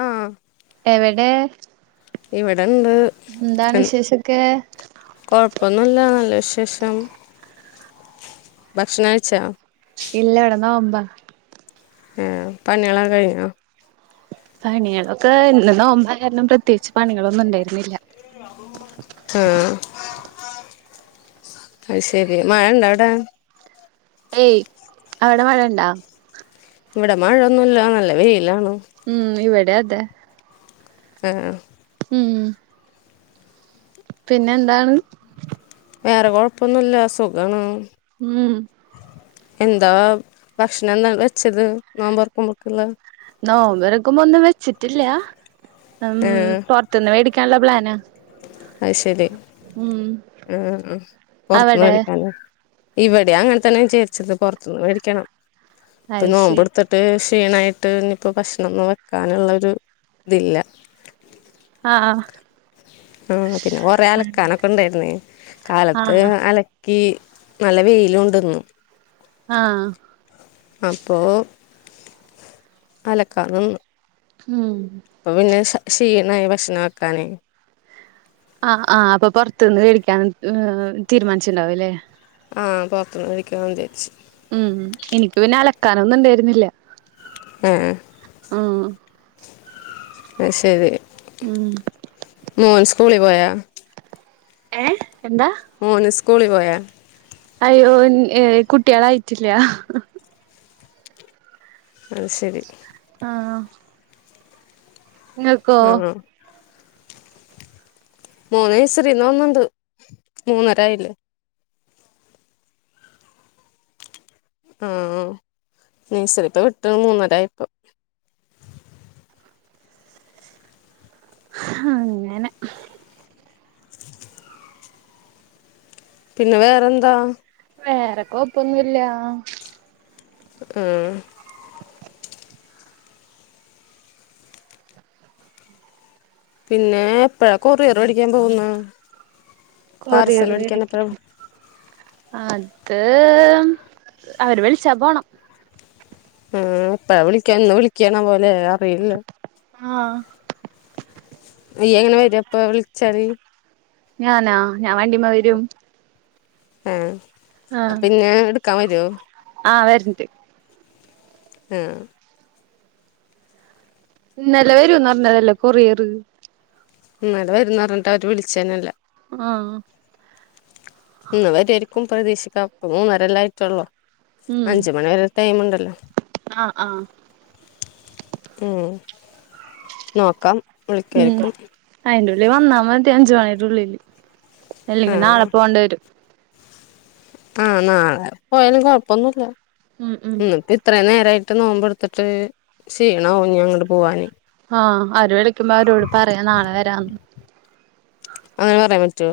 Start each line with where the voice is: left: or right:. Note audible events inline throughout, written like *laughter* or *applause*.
left: ആഹ്
right: എവടെ
left: ഇവിടെണ്ട്
right: ന്താണ്
left: ഉം
right: വിശേഷൊക്കേ
left: കൊഴപ്പൊന്നുല്ല നല്ല വിശേഷം. ഭക്ഷണകഴിച്ചാ
right: ഇല്ല വ്‌ടെ നോമ്പാ.
left: ഏഹ് പണിയളൊക്കഴിഞ്ഞോ
right: പണിയളൊക്കെ ഇന്ന് നോമ്പായാര്ണം പ്രത്യേച്ച് പണികളൊന്നും ഇണ്ടേര്ന്നില്ല.
left: ആഹ് അയ് ശെരി മഴ ഇണ്ടവ്ടെ
right: ഏയ്. അവ്ടെ മഴണ്ടാ
left: ഇവടെ മഴൊന്നുല്ല നല്ല വെയ്ലാണ്.
right: ഉം ഇവടെഅതെ.
left: ആഹ് ആഹ്
right: ഉം ഉം പിന്നെ എന്താണ്
left: വേറെ കൊഴപ്പൊന്നുല്ല സുഖാണ്.
right: ഉം
left: എന്താ ഭക്ഷണെന്താ വെച്ചത് നോമ്പറ്‌ക്കുമ്പക്ക്‌ള്ളെ
right: നോമ്പ തൊറക്കുമ്പോ ഒന്നും വെച്ചിട്ടില്ല ഉം. പൊറ് ത്ത്ന്ന് മേടിക്കാൻള്ള പ്ലാനാ.
left: അയ് ശരി
right: ഉം
left: ഉം ഉം പൊറത്ത്ന്ന്
right: അവിടെ
left: മേടിക്കാൻല്ലെ ഇവടിം അങ്ങൻതന്നെ വിചാരിച്ചത് പൊർത്ത്ന്ന് മേടിക്കണം. ഇപ്പ ഈ
right: അയ്ശരി
left: നോമ്പെട്ത്ത് ട്ട് ക്ഷീണായിട്ട് ഇഞ്ഞിപ്പോ ഭക്ഷണൊന്നും വെക്കാന്ള്ളൊരു ഇതില്ല.
right: ആഹ് ആഹ്
left: ആഹ് പിന്നെ കൊറെ അലക്കാനൊക്കെ ഇണ്ടേര്ന്നേ കാലത്ത്
right: ആഹ്
left: അല ക്കി നല്ല വെയിലൂണ്ട്ന്ന്.
right: ആഹ്
left: അപ്പോ അലക്കാ നിന്നു.
right: ഉം
left: പ്പൊ പിന്നെ ക്ഷീണായി ഭക്ഷണം വെക്കാന്.
right: ആഹ് ആഹ് അപ്പൊ പൊറ്ത്തുന്ന് കഴിക്കാൻ അ് തീരുമാൻച്ചിട്ടുണ്ടാവു ല്ലേ?
left: ആഹ് പൊറത്തുന്ന് കഴിക്കാന്ന് വിചാര്ച്ച്.
right: ഉം ഉം എനിക്ക് പിന്നെ അലക്കാനൊന്നുണ്ടേര്ന്നില്ല.
left: ഏഹ്
right: ഉം
left: അയ് ശരി
right: ഉം
left: മോൻ സ്കൂളി പോയാ?
right: ഏഹ് എന്താ?
left: മോന് സ്കൂളി പോയാ?
right: അയ്യോ എനിക്ക് കുട്ട്യാളായിട്ടില്ല.
left: അത് ശരി.
right: ആഹ് ഇങ്ങക്കോ?
left: ആ മോൻ നയ്സരീന്ന് വന്ന്ണ്ട്. മൂന്നരായില്ലേ ആഹ് നയ്സറിത്ത്‌ വിട്ട് മൂന്നരായപ്പൊ
right: ഹാ അങ്ങെനെ.
left: പിന്നെ വേറെന്താ?
right: വേറെ കൊഴപ്പൊന്നുല്ല.
left: ആഹ് പിന്നെ എപ്പഴാ കൊറിയറ് വേടിക്കാൻ പോവുന്നെ?
right: കൊറിയറ് മേടിക്കാൻ. അത് അവര് വിളിച്ചാ പോണം.
left: ഉം ഇപ്പ വിളിക്കാ ഇന്ന് വിളിക്കാണാവലേ അറിയില്ല.
right: ആഹ്
left: നീയെങ്ങനെ വെരപ്പ വിൾച്ചാല്?
right: ഞാനാ ഞാൻ വണ്ടിമ്മെ വരും.
left: ആഹ് അപ്പന്നെ ഇട്ക്കാൻ വരോ?
right: ആ വരണ്ട്
left: ആഹ് -
right: ഇന്നലെ വരുംന്നർഞ്ഞതല്ലേ കൊറിയറ്.
left: ഇന്നല്ലെ വരുന്നറഞ്ഞിട്ടവര് വിളിച്ചെന്നെല്ല.
right: ആഹ്
left: ഇന്ന് വരുവായിരിക്കും പ്രതീക്ഷിക്കാം പ്പൊ മൂന്നരല്ലായിട്ടൊള്ളു.
right: ഉം
left: അഞ്ച്മണി വരെ ടൈമ്ണ്ടല്ലോ?
right: ആഹ് ആഹ്
left: ഉം നോക്കാം വിളിക്കുആയിരിക്കും.
right: അയ്ന്റുള്ളി വന്നാ മതി അഞ്ചു മണിന്റുള്ളില്, അല്ലെങ്കി നാളെ
left: ആഹ്
right: പോവണ്ടി വരും.
left: ആഹ് നാളെ പോയാലും കൊഴപ്പൊന്നുല്ല.
right: ഉം ഉം
left: ഇന്ന്പ്പി - ഇത്രയും നേരായിട്ട് നോമ്പെടുത്തിട്ട് ക്ഷീണാവും ന്നി അങ്ങട്ട് പോവാന്.
right: ആഹ് അവര് വിളിക്കുമ്പോ അവരോട് പറയാ നാളെ വരാന്ന്.
left: അങ്ങനെ പറയാൻ പറ്റോ?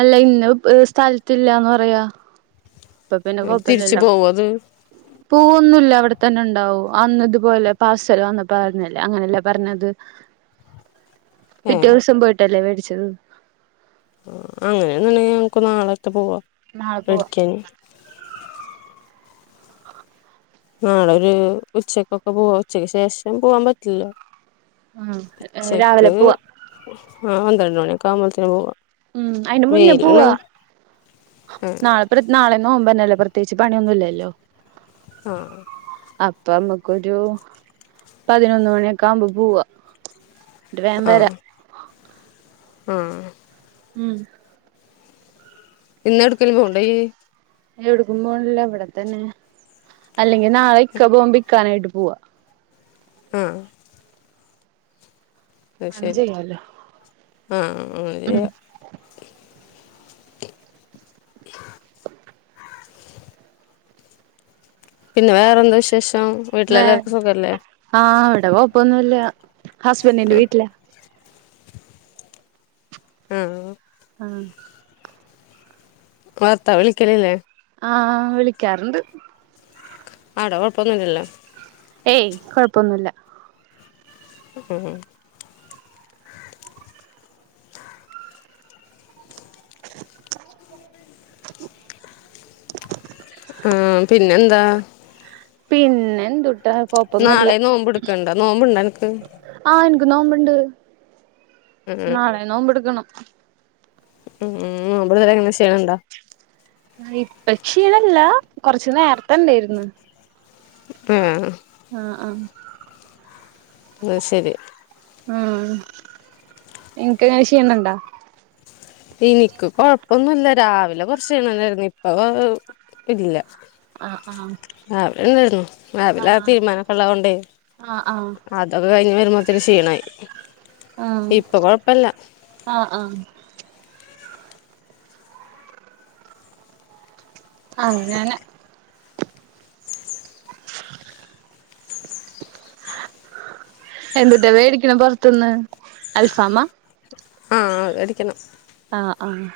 right: അല്ല ഇന്ന സ്ഥലത്തില്ലാന്ന് പറയാ അപ്പം പിന്നെ
left: തിരിച്ചു
right: കൊഴപ്പല്ലലോ
left: പോവോ അത്
right: പോവൊന്നുല്ല അവിടെത്തന്നെ ഉണ്ടാവും അന്നതുപോലെ പാർസൽ വന്നപ്പോ പറഞ്ഞല്ലേ അങ്ങനെയല്ലേ പറഞ്ഞത് പിറ്റേ
left: ഏഹ്
right: ദിവസം പോയിട്ടല്ലേ വേടിച്ചത്
left: ആ അങ്ങനെയേന്നുണ്ടെങ്കി നമ്മക്ക് നാളത്തെ പോവാ
right: നാളെ പോവാം
left: മേടിക്കാന് നാളൊരു ഉച്ചക്കൊക്കെ പോവാ ഉച്ചക്ക് ശേഷം പോവാൻ പറ്റില്ല
right: ഉം രാവിലെ
left: ഉച്ചക്ക്
right: പോവാ
left: ആഹ് പന്ത്രണ്ട് മണിയൊക്കെ ആവുമ്പോത്തിന് പോവാം
right: ഉം അയിന് മുന്നേ പോവാ
left: ആ
right: നാളെ നാളെ നോമ്പന്നല്ലേ പ്രത്യേകിച്ച് പണിയൊന്നും ഇല്ലല്ലോ
left: ആഹ്
right: അപ്പം നമ്മുക്കൊരു പതിനൊന്ന് മണിയൊക്കെ ആവുമ്പോ പോവാ എന്നിട്ട് വേഗം വരാ
left: ആഹ്
right: ഉം
left: ഇന്ന് എവിട്ക്കേലും പോവ്ണ്ടോ ഇജ്
right: എവിട്ക്കും പോണില്ല ഇവിടെത്തന്നെ. അല്ലെങ്കിൽ നാളെ ഇക്ക പോകുമ്പോ ഇക്കാനെ ആയിട്ട് പോവാ
left: ആഹ് അയ്
right: അങ്ങനെ
left: ശെരി
right: ചെയ്യാലോ
left: ആഹ് അങ്ങനെ
right: ഉം
left: ചെയ്യാം
right: *unintelligible*
left: പിന്നെ വേറെ എന്താ വിശേഷം
right: വേ
left: വീട്ടിലെല്ലാവർക്കും സുഖല്ലേ
right: ആഹ് ഇവടെ കെയ്പ്പൊന്നുല്ലാ ഹസ്ബൻഡിന്റെ വീട്ടിലാ
left: ആഹ്
right: അഹ്
left: ഇങ്ങളെ ഭർത്താവ് വിളിക്കലില്ലേ
right: ആഹ് വിളിക്കാറുണ്ട്.
left: അവിടെ കൊഴപ്പൊന്നും ഇല്ലല്ലോ
right: ഏയ് കൊഴപ്പൊന്നുല്ല.
left: ഉം ഉം
right: *inaudible*
left: ഉം പിന്നെ എന്താ
right: പിന്നെ എന്തൂട്ടാ കൊഴപ്പൊന്നും ഇല്ല
left: നാളെ നോമ്പെടുക്കണ്ടോ നോമ്പുണ്ടോ അനക്ക്
right: ആഹ് ഇൻക്ക് നോമ്പ്ണ്ട്
left: ഉം
right: നാളെയും നോമ്പെട്ക്കണം.
left: ഉം ഉം ഒൻപത് വരെ എങ്ങനെ ക്ഷീണം ഉണ്ടോ
right: ഇപ്പം ക്ഷീണ ഇല്ലാ കൊർച്ച് നേർത്തെ ഇണ്ടെയ്ര്ന്ന്
left: ആഹ്
right: ആഹ് ആ
left: അയ് ശരി
right: ആഹ് ഇൻക്കെങ്ങനെ ക്ഷീണം ഉണ്ടോ
left: ഇൻക്ക് കൊഴപ്പൊന്നുല്ല രാവിലെ കൊർച്ച് ക്ഷീണണ്ടായിരുന്നു. ഇപ്പ വ ഓ ഇല്ലാ
right: ആഹ് ആഹ്
left: രാവില ഇണ്ടായിരുന്നു രാവിലെ ആ തീരുമ്പാനൊക്കെ ഉള്ളതോണ്ടേ.
right: ആഹ്
left: അതൊക്കെ കഴിഞ്ഞ് വരുമ്പോത്തിന് ക്ഷീണായി.
right: ആഹ്
left: ഇപ്പൊ കൊഴപ്പല്ല
right: ആ ആ അങ്ങനെ. എന്തൂട്ടാ വേടിക്ക്ണ പൊർത്ത്ന്ന് അൽഫാമാ
left: ആഹ്, അടിക്കെണം.
right: ആഹ്, ആഹ്,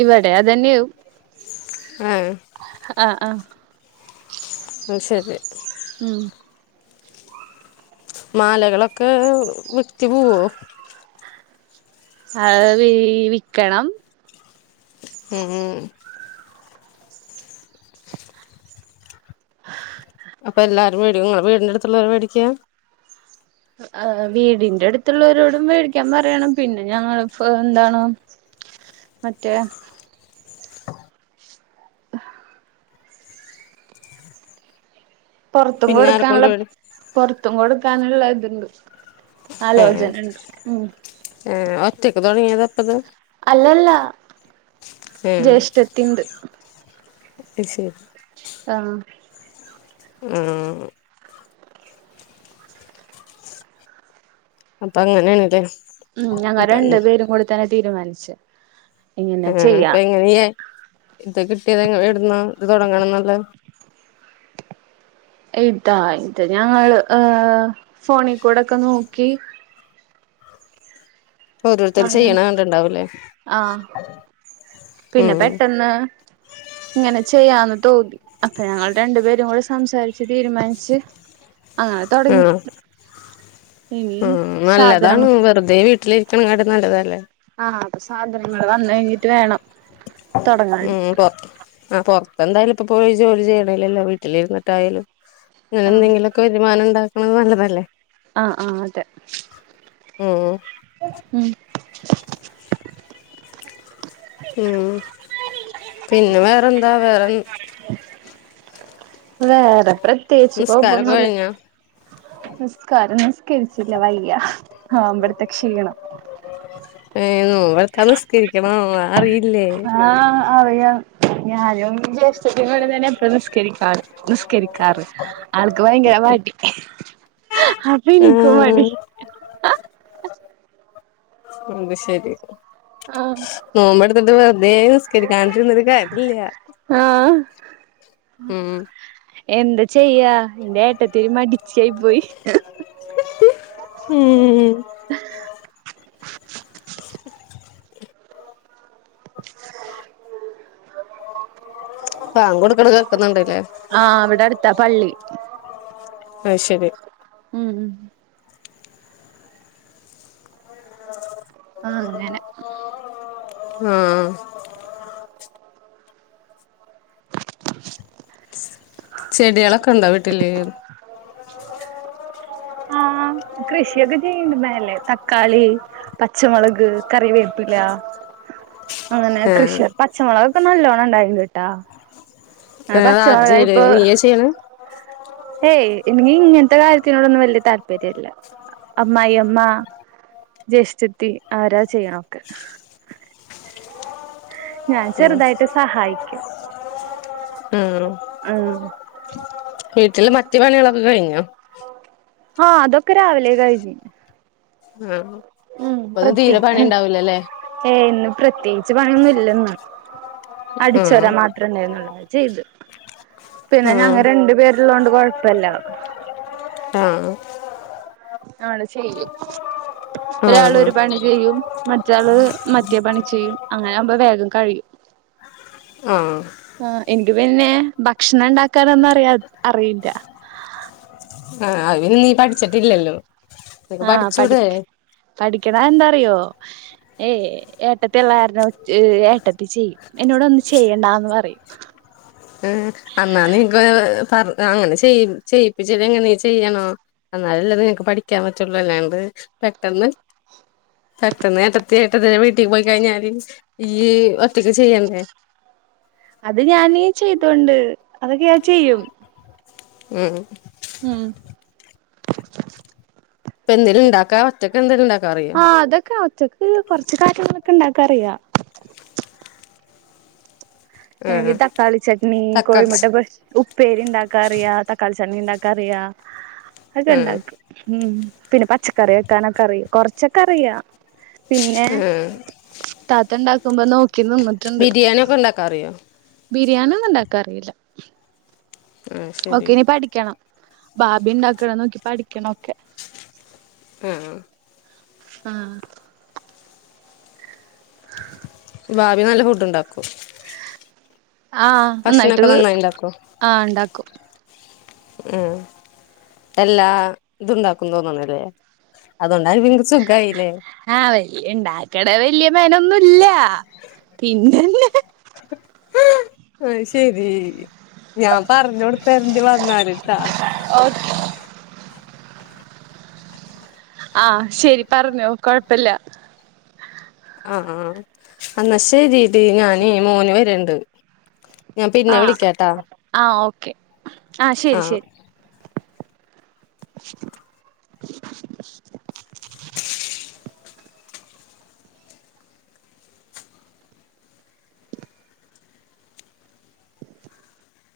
right: ഇവ്ടെ അതെന്ന്യാവും.
left: ആഹ്.
right: ആഹ് ആഹ്.
left: അത് സരി.
right: ഉം.
left: മാലകളൊക്ക വിറ്റ് പോവൊ.
right: അത് വീ വിക്കണം.
left: ഉം അപ്പ എല്ലാരും വേടിക്കും ഇങ്ങളെ വീടിന്റ അടുത്തുള്ളോര് വേടിക്കും.
right: അഹ് വീടിന്റ അട്ത്ത്ള്ളോരോടും വേടിക്കാ പറയണം പിന്ന ഞങ്ങള് ഫാ എന്താണ്. മറ്റേ.. പൊർത്തും
left: പിന്നെ
right: കൊട്ക്കാന്ള്ള
left: ആരെക്കൊണ്ട് മേടി
right: പൊർത്തും കൊട്ക്കാന്ള്ള ഇത്ണ്ട്.
left: അ ആഹ്. ഒറ്റക്ക് തൊടങ്ങേത ഇപ്പത്.
right: അല്ലല്ലാ.. ജേഷ്ഠത്തിണ്ട്.
left: അയ് ശെരി.
right: ആഹ്.
left: ഉം. അപ്പ അങ്ങനേണ് ലെ.
right: ഉം, ഞങ്ങ രണ്ട് പേരും കൂടി തന്നെ തീരുമാനിച്ച്. ഇങ്ങനെ
left: ആഹാ ഇപ്പ
right: ചെയ്യാം
left: എങ്ങനെയ ഇപ്പ കിട്ടിയത് എവിട്ന്നാ ഇത് തൊട്ങ്ങണംന്ന്ള്ള
right: ഇതാ ഇത് ഞങ്ങള് ഏഹ് ഫോണി കൂടെക്ക നോക്കി
left: ഓരോരുത്തർ
right: അങ്ങനെ
left: ചെയ്യണ കണ്ടിണ്ടാവൂലേ
right: ആഹ് പിന്നെ
left: ഉം
right: പെട്ടെന്ന് ഇങ്ങനെ ചെയ്യാന്ന് തോന്നി അപ്പ ഞങ്ങള് രണ്ട് പേരും കൂടി സംസാരിച്ച് തീരുമാനിച്ച് അങ്ങനെ തൊടങ്ങി
left: ആഹ്
right: ഇനി
left: ഉം
right: സാധനം
left: നല്ലതാണ് വെറ്തേ വീട്ടില് ഇരി ക്ക്ണങ്ങാട്ടി നല്ലതല്ലെ
right: ആഹ് അത് സാധനങ്ങള് വന്ന് കഴിഞ്ഞിട്ട് വേണം തൊടങ്ങാൻ
left: ഉം പൊ ആഹ് പൊറ്ത്ത് എന്തായലും ഇപ്പ പോയി ജോലി ചെയ്യ്ണ് ഇലലൊ വീട്ടില് ഇരുന്നിട്ട് ആയാലും അങ്ങനെ
right: ആഹ്
left: എന്തെങ്കിലും ക്ക് വരുമാനം ഇണ്ടാക്ക്ണ നല്ലതല്ലെ
right: ആഹ് ആഹ് അതെ
left: ഉം
right: ഉം
left: ഉം പിന്നെ വേറെന്താ വേറെ
right: വേറെ പ്രത്യേകിച്ച്
left: നിസ്കാരൊക്കെ
right: കൊഴപ്പൊന്നില്ല
left: കഴിഞ്ഞോ
right: നിസ്കാരം നിസ്കരിച്ചില്ല വയ്യ നോമ്പെട്ത്ത ക്ഷീണം
left: ഏഹ് നോമ്പെട്ത്താ നിസ്കരിക്കണൊ അറീ
right: ആഹ് അറിയാം ഞാനും ജ്യേഷ്ഠത്തിയും ഒരു നനം ഇപ്പ നിസ്കരിക്കാറ് നിസ്കരിക്കാറ് ആൾക്ക് ഭയങ്കര മടി അപ്പ ഇൻക്കും
left: ആഹ്
right: മടി
left: ഉമ്പ് ശരി
right: ആഹ്
left: നോമ്പടുത്തിട്ട് വെറുതേ നിസ്കരിക്കാണ്ട് ഇരുന്നിട്ട് കാര്യല്ലാ
right: ഉം എന്ത ചെയ്യ എന്റെ ഏട്ടത്തി ഒരു മടിച്ചി ആയി പോയി
left: ഉം ഉം
right: *unintelligible*
left: ബാങ്ക് കൊടുക്ക്ണ കേക്ക്ന്ന്ണ്ട്ല്ലേ
right: ആഹ് ഇവടെ അട്ത്താ പള്ളി
left: അഹ്ശരി
right: ഉം
left: *unintelligible*
right: ആങ്ങനെ
left: ആഹ്
right: *inaudible*
left: ചെടാളൊക്കെണ്ടോ വീട്ടില്
right: *unintelligible* ആഹ് കൃഷി ഒക്കെ ചെയ്യ്ണ്ട് മേലെ തക്കാളി പച്ചമൊളക് കറിവേപ്പില അങ്ങനെ
left: ആഹ്
right: കൃഷിയ പച്ചമൊളകക്കെ നല്ലോണ്ണം ഇണ്ടായിട്ട് ണ്ട്ട്ടാ അഅ്
left: അത് ആര്
right: പച്ചമൊളക്
left: ചെയ്യല്
right: ഇപ്പോ
left: നീയാ ചെയ്യണെ
right: ഏയ് ഇന്നീ ഇങ്ങൻത്തെ കാര്യത്തിനോടാെന്നും വെല്യ താല്പര്യം ഇല്ല അമ്മായിഅമ്മ ജേഷ്ഠത്തി ആവരാ ചെയ്യ്ണ ഒക്കെ ഞാൻ
left: ഉം
right: ചെറുതായിട്ട് സഹായിക്കും
left: ഉം
right: ഉം
left: വീട്ടില് മറ്റ് പണികള് ഒക്കെ കഴിഞ്ഞോ
right: ആഹ് അതാെക്കെ രാവിലെ കഴിഞ്ഞു
left: ഉം
right: ഉം പ്രത്രി ഉം ഏഹ് ഇന്ന് പ്രത്യേകിച്ച് പണി ഒന്നും ഇല്ലന്ന്
left: ആഹ്
right: അടിച്ചോരാം മാത് ത്രണ്ടായിനൊള്ളൂ അത് ചെയ്തു പിന്നെ
left: ആഹ്
right: ഞങ്ങ രണ്ട് പേരുള്ളോണ്ട് കൊഴപ്പല്ല
left: ആഹ്
right: ആള് ചെയ്യും ഒരാള്
left: ആഹ്
right: ഒരു പണി ചെയ്യും മറ്റാള് മറ്റേ പണി ചെയ്യും അങ്ങനെ ആവുമ്പോ വേഗം കഴിയും *inaudible*
left: ആഹ്
right: ആഹ് എനിക്ക് പിന്നെ ഭക്ഷണം ഇണ്ടാക്കാനൊന്നും അറിയാ അറിയില്ല
left: അഹ് പിന്നെ നീ പഠിച്ചിട്ടില്ലല്ലോ നിനക്ക്
right: ആഹ് പഠി
left: പഠിച്ചൂടെ
right: പഠിക്കണം അഎന്താറിയോ ഏയ് ഏട്ടത്തിയുള്ളെ കാരണം ച്ഏ് ഏട്ടത്തി ചെയ്യും എന്നോട് ഒന്നും ചെയ്യണ്ടാന്ന് പറയും
left: ഏ് അന്നാന്നീക്ക് പറ അങ്ങനെ ചെയ് ചെയ്യിപ്പിച്ച്ച്ചീങ്ങനേ നീ ചെയ്യണോ എന്നാലല്ലേ നിനക്ക് പഠിക്കാൻ പറ്റാെള്ളൂ അല്ലാണ്ട് പെട്ടെന്ന് പെട്ടന്ന് ഏട്ടത്തി ഏട്ടത്തിന്റെ വീട്ടി പോയി കഴിഞ്ഞാല് ഇയ്യ് ഒറ്റയ്ക്ക് ചെയ്യണ്ടേ
right: അത് ഞാന് ചെയ്തോണ്ട് അതൊക്കെ ഞാന് ചെയ്യും
left: ഉം
right: ഉം
left: ഇപ്പ എന്തേലും ഇണ്ടാക്കാ ഒറ്റക്കെന്തേലും ഇണ്ടാക്കാൻ അറിയോ
right: ആഹ് അതൊക്കെ ഞാൻ ഒറ്റക് എ് കൊർച്ച് കാര്യങ്ങളൊക്കെ ഇണ്ടാക്കാ അറിയാ എങ്കി
left: ആഹ്
right: തക്കാളി ചട്നി
left: തക്കാളി
right: കോഴിമുട്ട പൊരിച്ച് ഉപ്പേരി ഇണ്ടാക്കാറിയാ തക്കാളി ചട്ട്നി ഇണ്ടാക്കാറിയാ അഅക്ക
left: ഉം
right: ഇണ്ടാകും ഉം പിന്നെ പച്ചക്കറി വെക്കാനൊക്കെ അറിയ കൊറച്ചൊക്കെ അറിയാ പിന്നെ താത്തണ്ടാ
left: ബിരിയാണിക്കെ ഉണ്ടാക്കാൻ അറിയോ
right: ബിരിയാണി ഒന്നും ഇണ്ടാക്കാൻ അറിയില്ല
left: ആഹ്
right: ഓക്കെ
left: ശരി
right: ഇനി പഠിക്കണം ഭാബി ഇണ്ടാക്ക്ണെ നോക്കി പഠിക്കണം ഒക്കെ
left: ആഹ്
right: ആഹ്
left: ഭാബി നല്ല ഫുഡ് ഉണ്ടാക്കും
right: ആഹ് നന്നായിട്ട്
left: ഭക്ഷണൊക്കെ നന്നായി ഉണ്ടാക്കോ
right: ആഹ് ഇണ്ടാക്കും
left: ഉം എല്ലാതുണ്ടാക്കും തോന്ന്ണല്ലേ അതുകൊണ്ടാ പി സുഖായില്ലേ
right: ആഹ് വല്ല്യ ഇണ്ടാക്കടേ വല്ല്യ മെനൊന്നുല്ല പിന്നെന്നെ
left: അത് ശെരി ഞാൻ പറഞ്ഞൊട്ത്തരണ്ട് വന്നാല്ട്ടാ.
right: ഓഹ് ആഹ് ശെരി പറഞ്ഞോ കൊഴപ്പല്യ
left: ആഹ് എന്നാ ശെരി ഡീ ഞാനേ മോന് വര്ണ്ട് ഞാൻ പിന്നെ
right: ആഹ്
left: വിളിക്കാട്ടാ
right: ആഹ് ഓക്കെ ശരി
left: ആഹ്
right: ശരി